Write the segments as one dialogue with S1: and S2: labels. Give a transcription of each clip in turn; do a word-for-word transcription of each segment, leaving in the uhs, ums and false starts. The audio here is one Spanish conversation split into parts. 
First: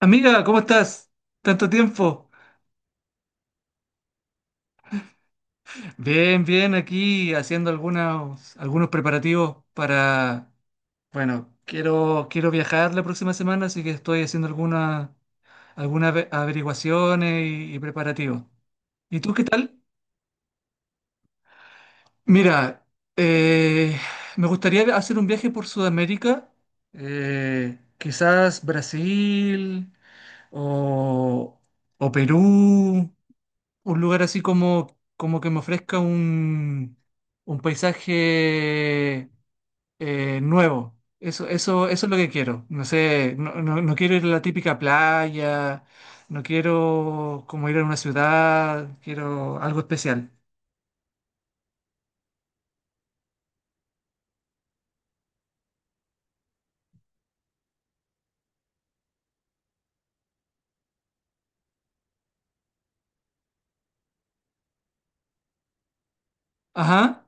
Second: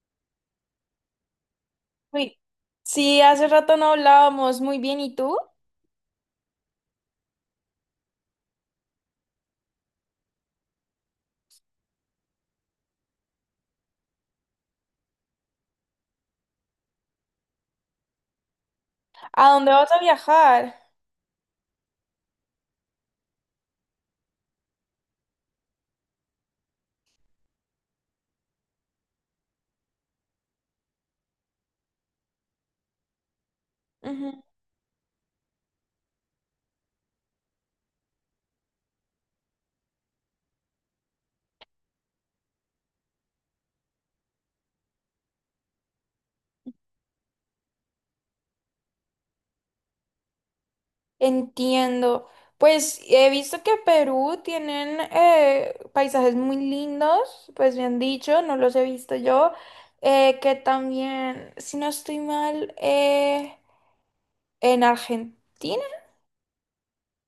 S1: Amiga, ¿cómo estás? Tanto tiempo.
S2: Uy, sí, hace rato no hablábamos. Muy bien, ¿y tú?
S1: Bien, bien, aquí haciendo algunos, algunos preparativos para, bueno, quiero, quiero viajar la próxima semana, así que estoy haciendo algunas algunas ave- averiguaciones y, y preparativos. ¿Y tú qué
S2: ¿A dónde
S1: tal?
S2: vas a viajar?
S1: Mira, eh, me gustaría hacer un viaje por Sudamérica, eh, quizás Brasil o, o Perú. Un lugar
S2: Ujú.
S1: así como, como que me ofrezca un, un paisaje eh, nuevo. Eso, eso, eso es lo que quiero. No sé, no, no- no quiero ir a la típica playa, no quiero como ir a una ciudad, quiero algo especial.
S2: Entiendo. Pues he visto que Perú tienen eh, paisajes muy lindos, pues bien dicho, no los he visto yo. Eh, que también, si no estoy mal, eh, en Argentina.
S1: Ajá,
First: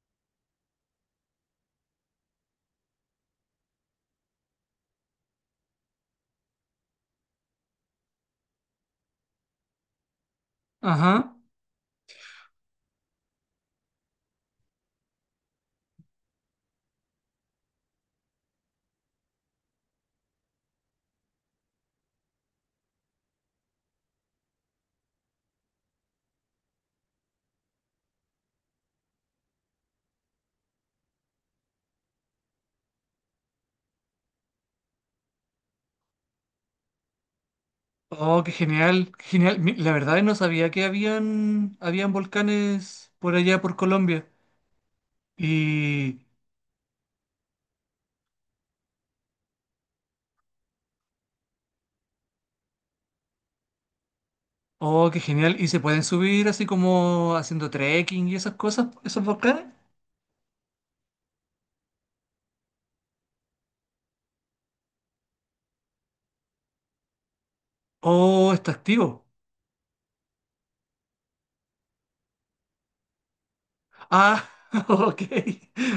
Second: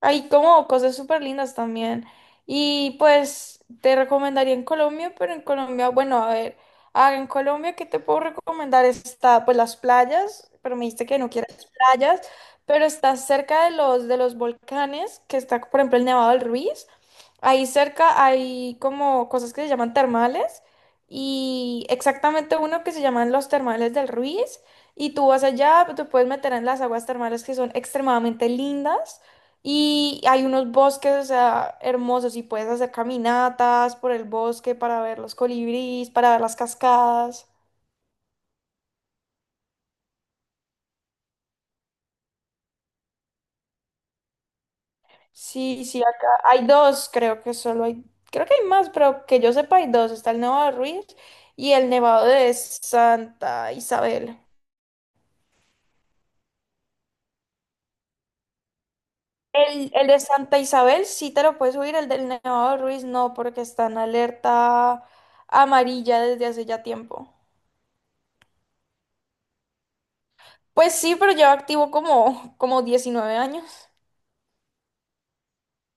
S2: Hay como cosas súper lindas también. Y pues te recomendaría en Colombia, pero en Colombia, bueno, a ver, ah, en Colombia, ¿qué te puedo recomendar? Está pues las playas, pero me dijiste que no
S1: ajá.
S2: quieres playas, pero está cerca de los, de los volcanes, que está, por ejemplo, el Nevado del Ruiz. Ahí cerca hay como cosas que se llaman termales y exactamente uno que se llaman los termales del Ruiz. Y tú vas allá, pues, te puedes meter en las aguas termales que son extremadamente lindas. Y hay unos bosques, o sea, hermosos y puedes hacer caminatas por el bosque para ver los colibríes, para ver las cascadas.
S1: Oh, qué genial, qué genial. Mi- La verdad no sabía que habían, habían volcanes por allá por Colombia.
S2: Sí, sí,
S1: Y
S2: acá hay dos, creo que solo hay, creo que hay más, pero que yo sepa hay dos. Está el Nevado de Ruiz y el Nevado de Santa Isabel.
S1: oh, qué genial. ¿Y se pueden subir así como haciendo trekking y esas cosas, esos volcanes?
S2: El, el de Santa Isabel sí te lo puedes subir, el del Nevado de Ruiz no, porque está en alerta amarilla desde hace ya tiempo.
S1: Oh, está activo.
S2: Pues sí, pero lleva activo como, como, diecinueve años.
S1: Ah, ok.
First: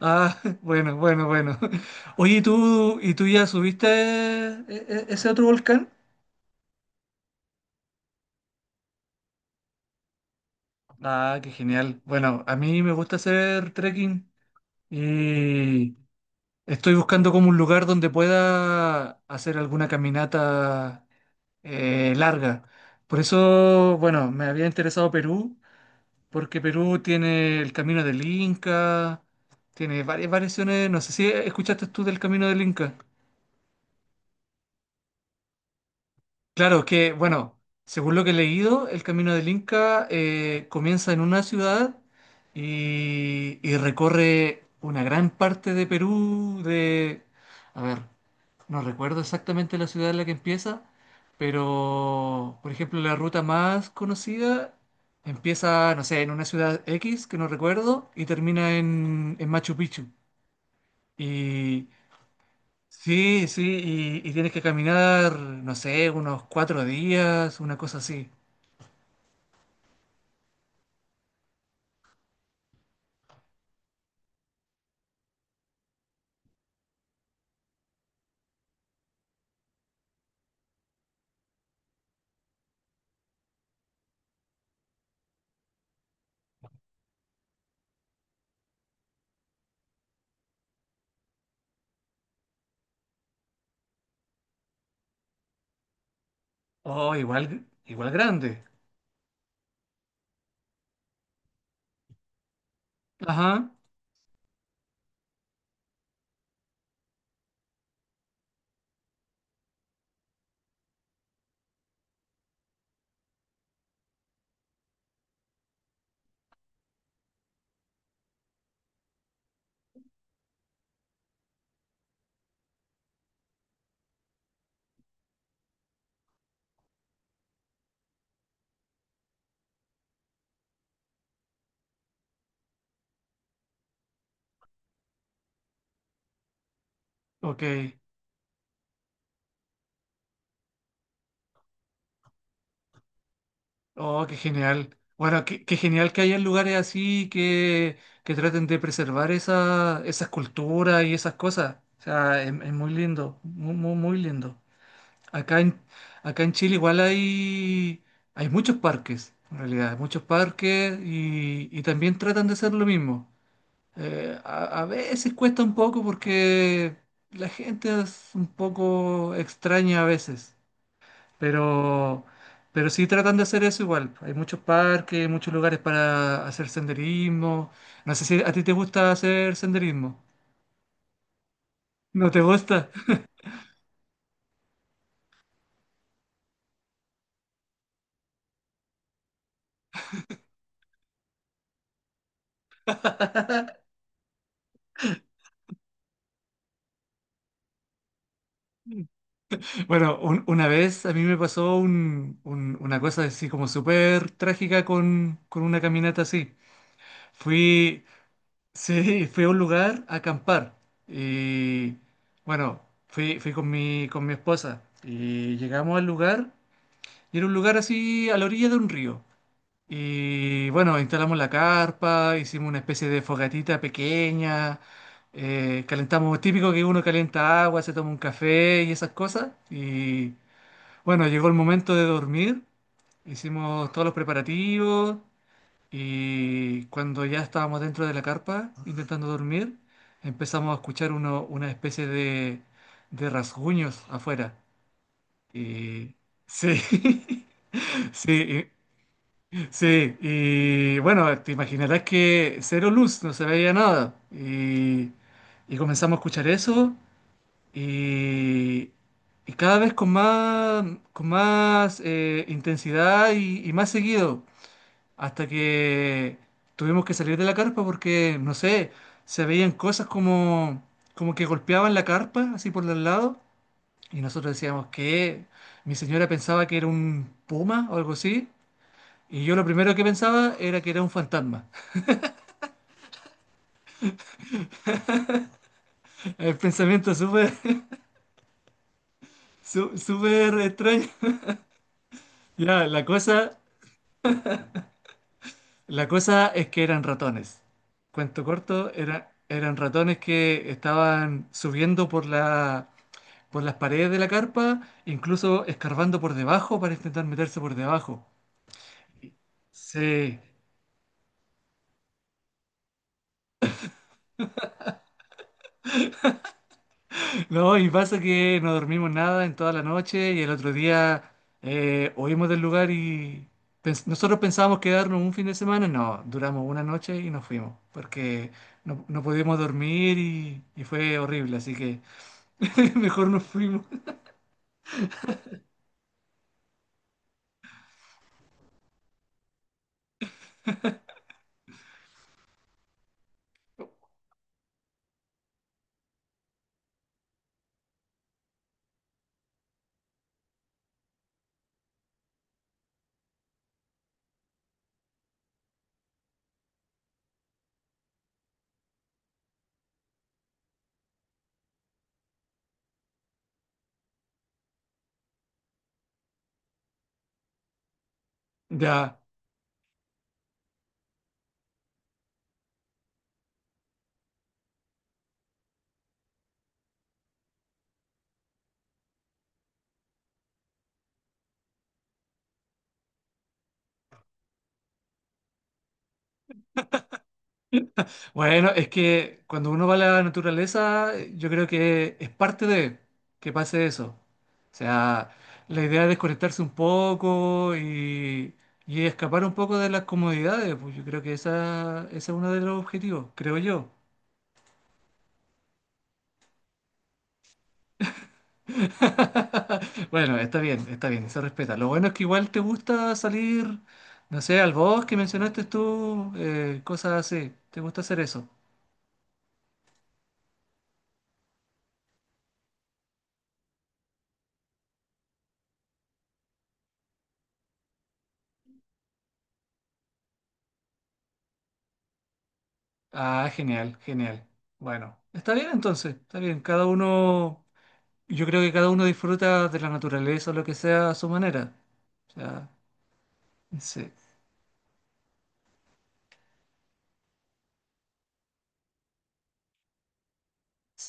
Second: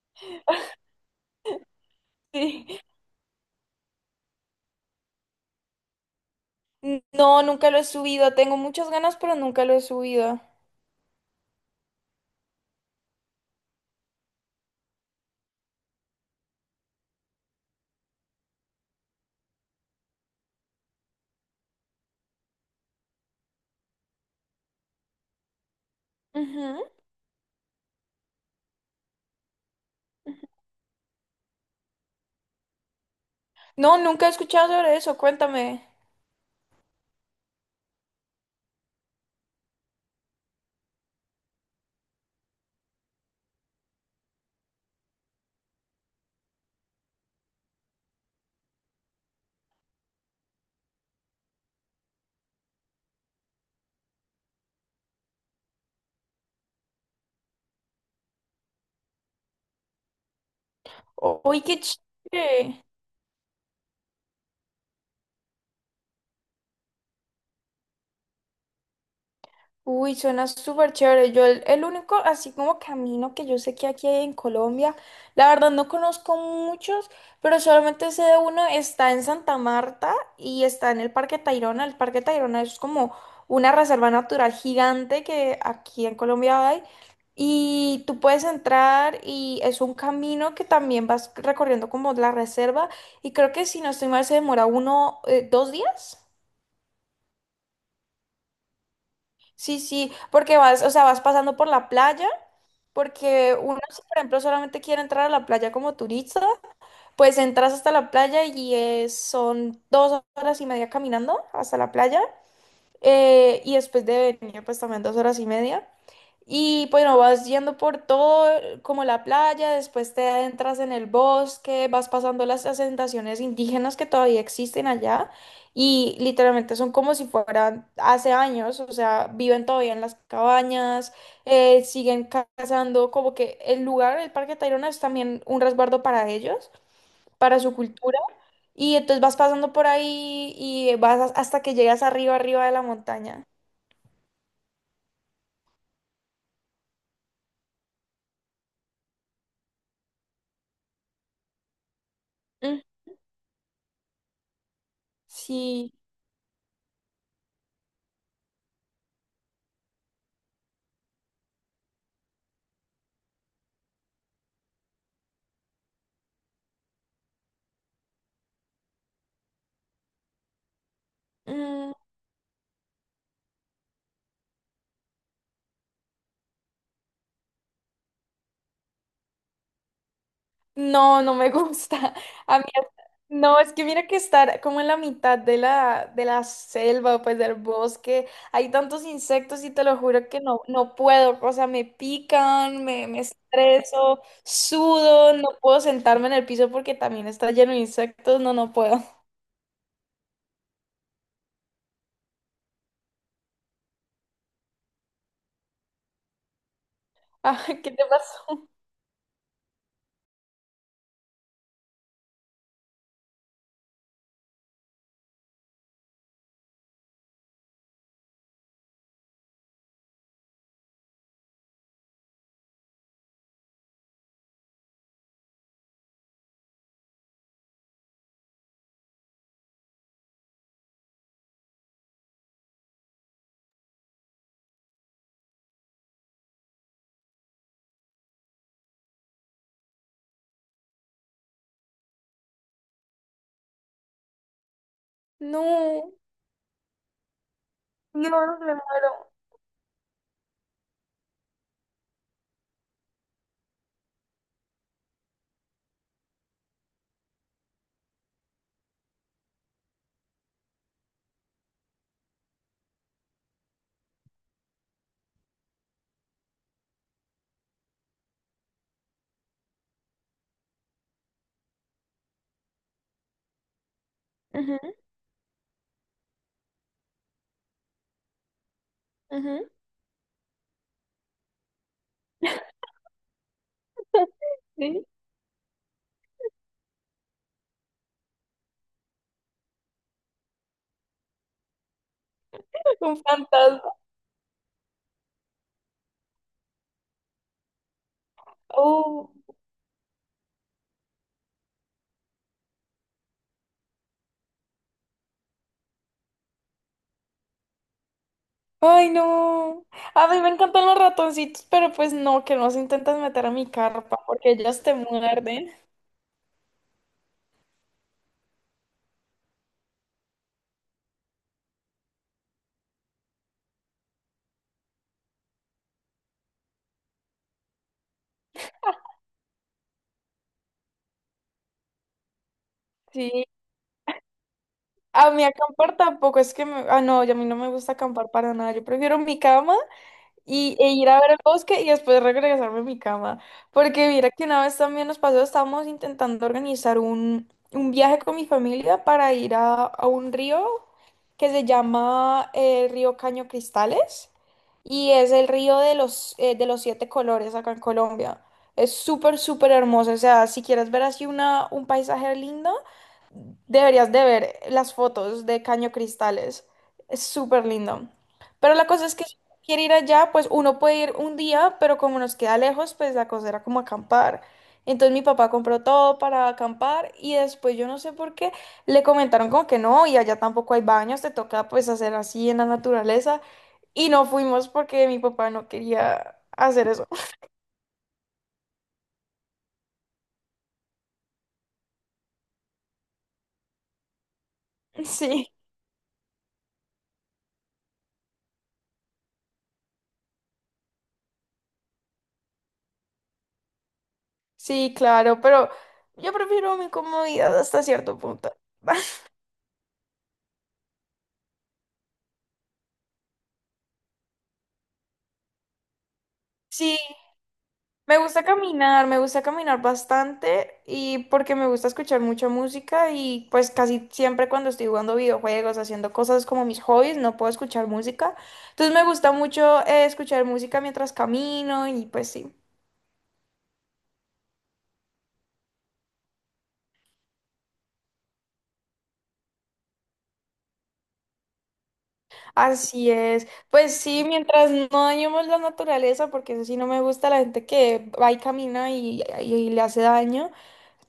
S1: Ah, bueno, bueno, bueno. Oye, ¿y
S2: Sí.
S1: tú, y tú ya subiste eh, eh, ese otro volcán?
S2: N- No, nunca lo he subido. Tengo muchas ganas, pero nunca lo he subido.
S1: Ah, qué genial. Bueno, a mí me gusta hacer trekking y estoy buscando como un lugar donde pueda hacer alguna caminata eh, larga. Por eso, bueno, me había interesado Perú. Porque
S2: Ujú.
S1: Perú tiene el Camino del Inca, tiene varias variaciones, no sé si escuchaste tú del Camino del Inca.
S2: No, nunca he escuchado sobre eso. Cuéntame.
S1: Claro que, bueno, según lo que he leído, el Camino del Inca eh, comienza en una ciudad y, y recorre una gran parte de Perú, de, a ver, no recuerdo exactamente la ciudad en la que empieza, pero por ejemplo la ruta más conocida empieza, no sé, en una ciudad X que no recuerdo y termina en, en Machu Picchu.
S2: O- Uy, qué
S1: Y
S2: chévere.
S1: sí, sí, y, y tienes que caminar, no sé, unos cuatro días, una cosa así.
S2: Uy, suena súper chévere. Yo el, el único, así como camino que yo sé que aquí hay en Colombia, la verdad no conozco muchos, pero solamente sé de uno, está en Santa Marta y está en el Parque Tayrona. El Parque Tayrona es como una reserva natural gigante que aquí en Colombia hay. Y tú puedes entrar y es un camino que también vas recorriendo como la reserva. Y creo que si no estoy mal se demora uno, eh, dos días.
S1: Oh, igual, igual grande.
S2: Sí, sí, porque vas, o sea, vas pasando por la playa, porque
S1: Ajá,
S2: uno, si por ejemplo, solamente quiere entrar a la playa como turista, pues entras hasta la playa y es- son dos horas y media caminando hasta la playa, eh, y después de venir, pues también dos horas y media. Y bueno, vas yendo por todo, eh, como la playa, después te adentras en el bosque, vas pasando las asentaciones indígenas que todavía existen allá y literalmente son como si fueran hace años, o sea, viven todavía en las cabañas, eh, siguen ca- cazando, como que el lugar, el Parque Tayrona es también un resguardo para ellos, para
S1: ok.
S2: su cultura, y entonces vas pasando por ahí y vas hasta que llegas arriba, arriba de la montaña.
S1: Oh, qué genial. Bueno, qué, qué genial que haya lugares así que, que traten de preservar esa, esas culturas y esas cosas. O sea, es, es
S2: Mm,
S1: muy lindo, muy, muy, muy lindo. Acá en,
S2: sí.
S1: acá en Chile igual hay, hay muchos parques, en realidad, muchos parques y, y también tratan de hacer lo mismo. Eh, a, a veces cuesta un poco porque la gente es un poco extraña a veces.
S2: Mm.
S1: Pero, pero sí tratan de hacer eso igual. Hay muchos parques, muchos lugares para hacer senderismo. No sé si a ti te gusta hacer senderismo.
S2: No, no me gusta.
S1: ¿No te
S2: A mí,
S1: gusta?
S2: no, es que mira que estar como en la mitad de la, de la selva, pues del bosque, hay tantos insectos y te lo juro que no, no puedo. O sea, me pican, me, me estreso, sudo, no puedo sentarme en el piso porque también está lleno de insectos. No, no puedo.
S1: Bueno, un- una vez a mí me pasó un- un- una cosa así como súper trágica con, con una caminata así.
S2: Ah, ¿qué te
S1: Fui,
S2: pasó?
S1: sí, fui a un lugar a acampar y bueno, fui, fui con mi, con mi esposa y llegamos al lugar y era un lugar así a la orilla de un río. Y bueno, instalamos la carpa, hicimos una especie de fogatita pequeña, eh, calentamos, típico que uno calienta agua, se toma un café y esas cosas. Y bueno, llegó el momento de dormir, hicimos todos los preparativos y cuando ya estábamos dentro de la carpa intentando dormir, empezamos a escuchar uno, una especie de, de rasguños afuera.
S2: No,
S1: Y sí,
S2: no, me
S1: sí,
S2: muero.
S1: sí, y bueno, te imaginarás que cero luz, no se veía nada. Y, y comenzamos a escuchar eso y, y cada vez con más, con más eh, intensidad y, y más seguido, hasta que tuvimos que salir de la carpa porque, no sé, se veían cosas como, como que golpeaban la carpa así por los lados y nosotros
S2: Ujú,
S1: decíamos que mi señora pensaba que era un puma o algo así. Y yo lo
S2: ujú.
S1: primero que pensaba era que era un fantasma.
S2: Sí,
S1: El pensamiento súper, su- súper extraño. Ya, la
S2: un
S1: cosa,
S2: fantasma.
S1: la cosa es que eran ratones. Cuento corto,
S2: Oh.
S1: era- eran ratones que estaban subiendo por la, por las paredes de la carpa, incluso escarbando por debajo para intentar meterse por debajo.
S2: Ay, no. A
S1: Sí,
S2: mí me encantan los ratoncitos, pero pues no, que no se intentan meter a mi carpa porque ellos te muerden.
S1: no, y pasa que no dormimos nada en toda la noche y el otro día eh, oímos del lugar y pens- nosotros pensábamos quedarnos un fin de semana, no, duramos una noche y nos fuimos porque no, no podíamos dormir y, y fue horrible, así que mejor nos
S2: Sí.
S1: fuimos.
S2: A mí acampar tampoco es que me. Ah, no, y a mí no me gusta acampar para nada. Yo prefiero mi cama y, e ir a ver el bosque y después regresarme a mi cama. Porque mira que una vez también nos pasó, estábamos intentando organizar un, un viaje con mi familia para ir a, a un río que se llama el río Caño Cristales y es el río de los, eh, de los siete colores acá en Colombia. Es súper, súper hermoso. O sea, si quieres ver así una, un paisaje lindo, deberías de ver las fotos de Caño Cristales. Es súper lindo. Pero la cosa es
S1: Ya,
S2: que quiere ir allá, pues uno puede ir un día, pero como nos queda lejos, pues la cosa era como acampar. Entonces mi papá compró todo para acampar y después yo no sé por qué le comentaron como que no, y allá tampoco hay baños, te toca pues hacer así en la naturaleza. Y no fuimos porque mi papá no quería hacer eso.
S1: bueno, es que cuando uno va a la naturaleza, eh, yo creo que es parte de que pase eso. O sea,
S2: Sí,
S1: la idea es desconectarse un poco y, y escapar un poco de las comodidades, pues yo creo que esa, ese es uno de los objetivos, creo yo.
S2: sí, claro, pero yo prefiero mi comodidad hasta cierto punto.
S1: Bueno, está bien, está bien, se respeta. Lo bueno es que igual te gusta salir, no sé, al bosque, mencionaste tú, eh,
S2: Sí.
S1: cosas así. ¿Te gusta
S2: Me
S1: hacer
S2: gusta
S1: eso?
S2: caminar, me gusta caminar bastante y porque me gusta escuchar mucha música y pues casi siempre cuando estoy jugando videojuegos, haciendo cosas como mis hobbies, no puedo escuchar música. Entonces me gusta mucho eh, escuchar música mientras camino y pues sí,
S1: Ah, genial, genial. Bueno, está bien entonces, está bien. Cada uno, yo creo que cada uno disfruta de la naturaleza o lo que sea a su manera. O sea,
S2: así es. Pues
S1: sí.
S2: sí, mientras no dañemos la naturaleza, porque eso sí no me gusta la gente que va y camina y, y- y le hace daño,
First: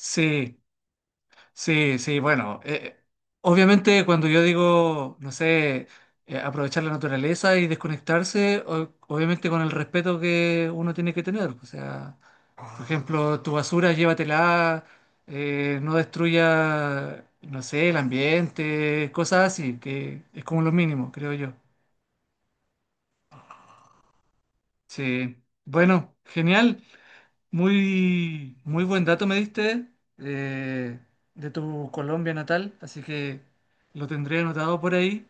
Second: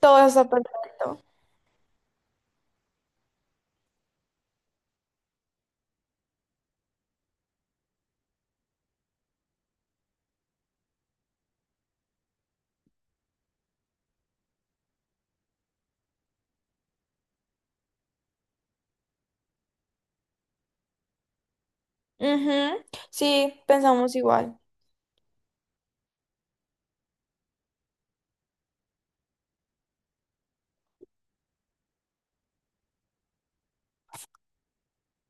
S2: todo está perfecto.
S1: sí, sí, bueno, eh, obviamente cuando yo digo, no sé, eh, aprovechar la naturaleza y desconectarse, o- obviamente con el respeto que uno tiene que tener. O sea, por ejemplo, tu basura llévatela, eh, no destruya, no sé, el ambiente, cosas así, que es como lo mínimo, creo yo.
S2: Ujú. Sí, pensamos igual.
S1: Sí, bueno, genial. Muy, muy buen dato me diste eh, de tu Colombia natal, así que lo tendré anotado por ahí.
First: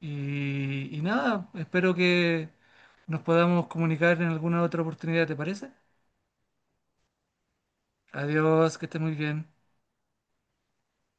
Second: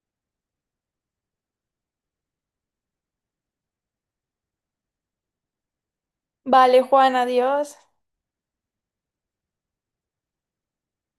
S1: Y, y nada, espero que nos podamos comunicar en alguna otra oportunidad, ¿te parece?
S2: Vale, Juan, adiós.
S1: Adiós, que estés muy bien.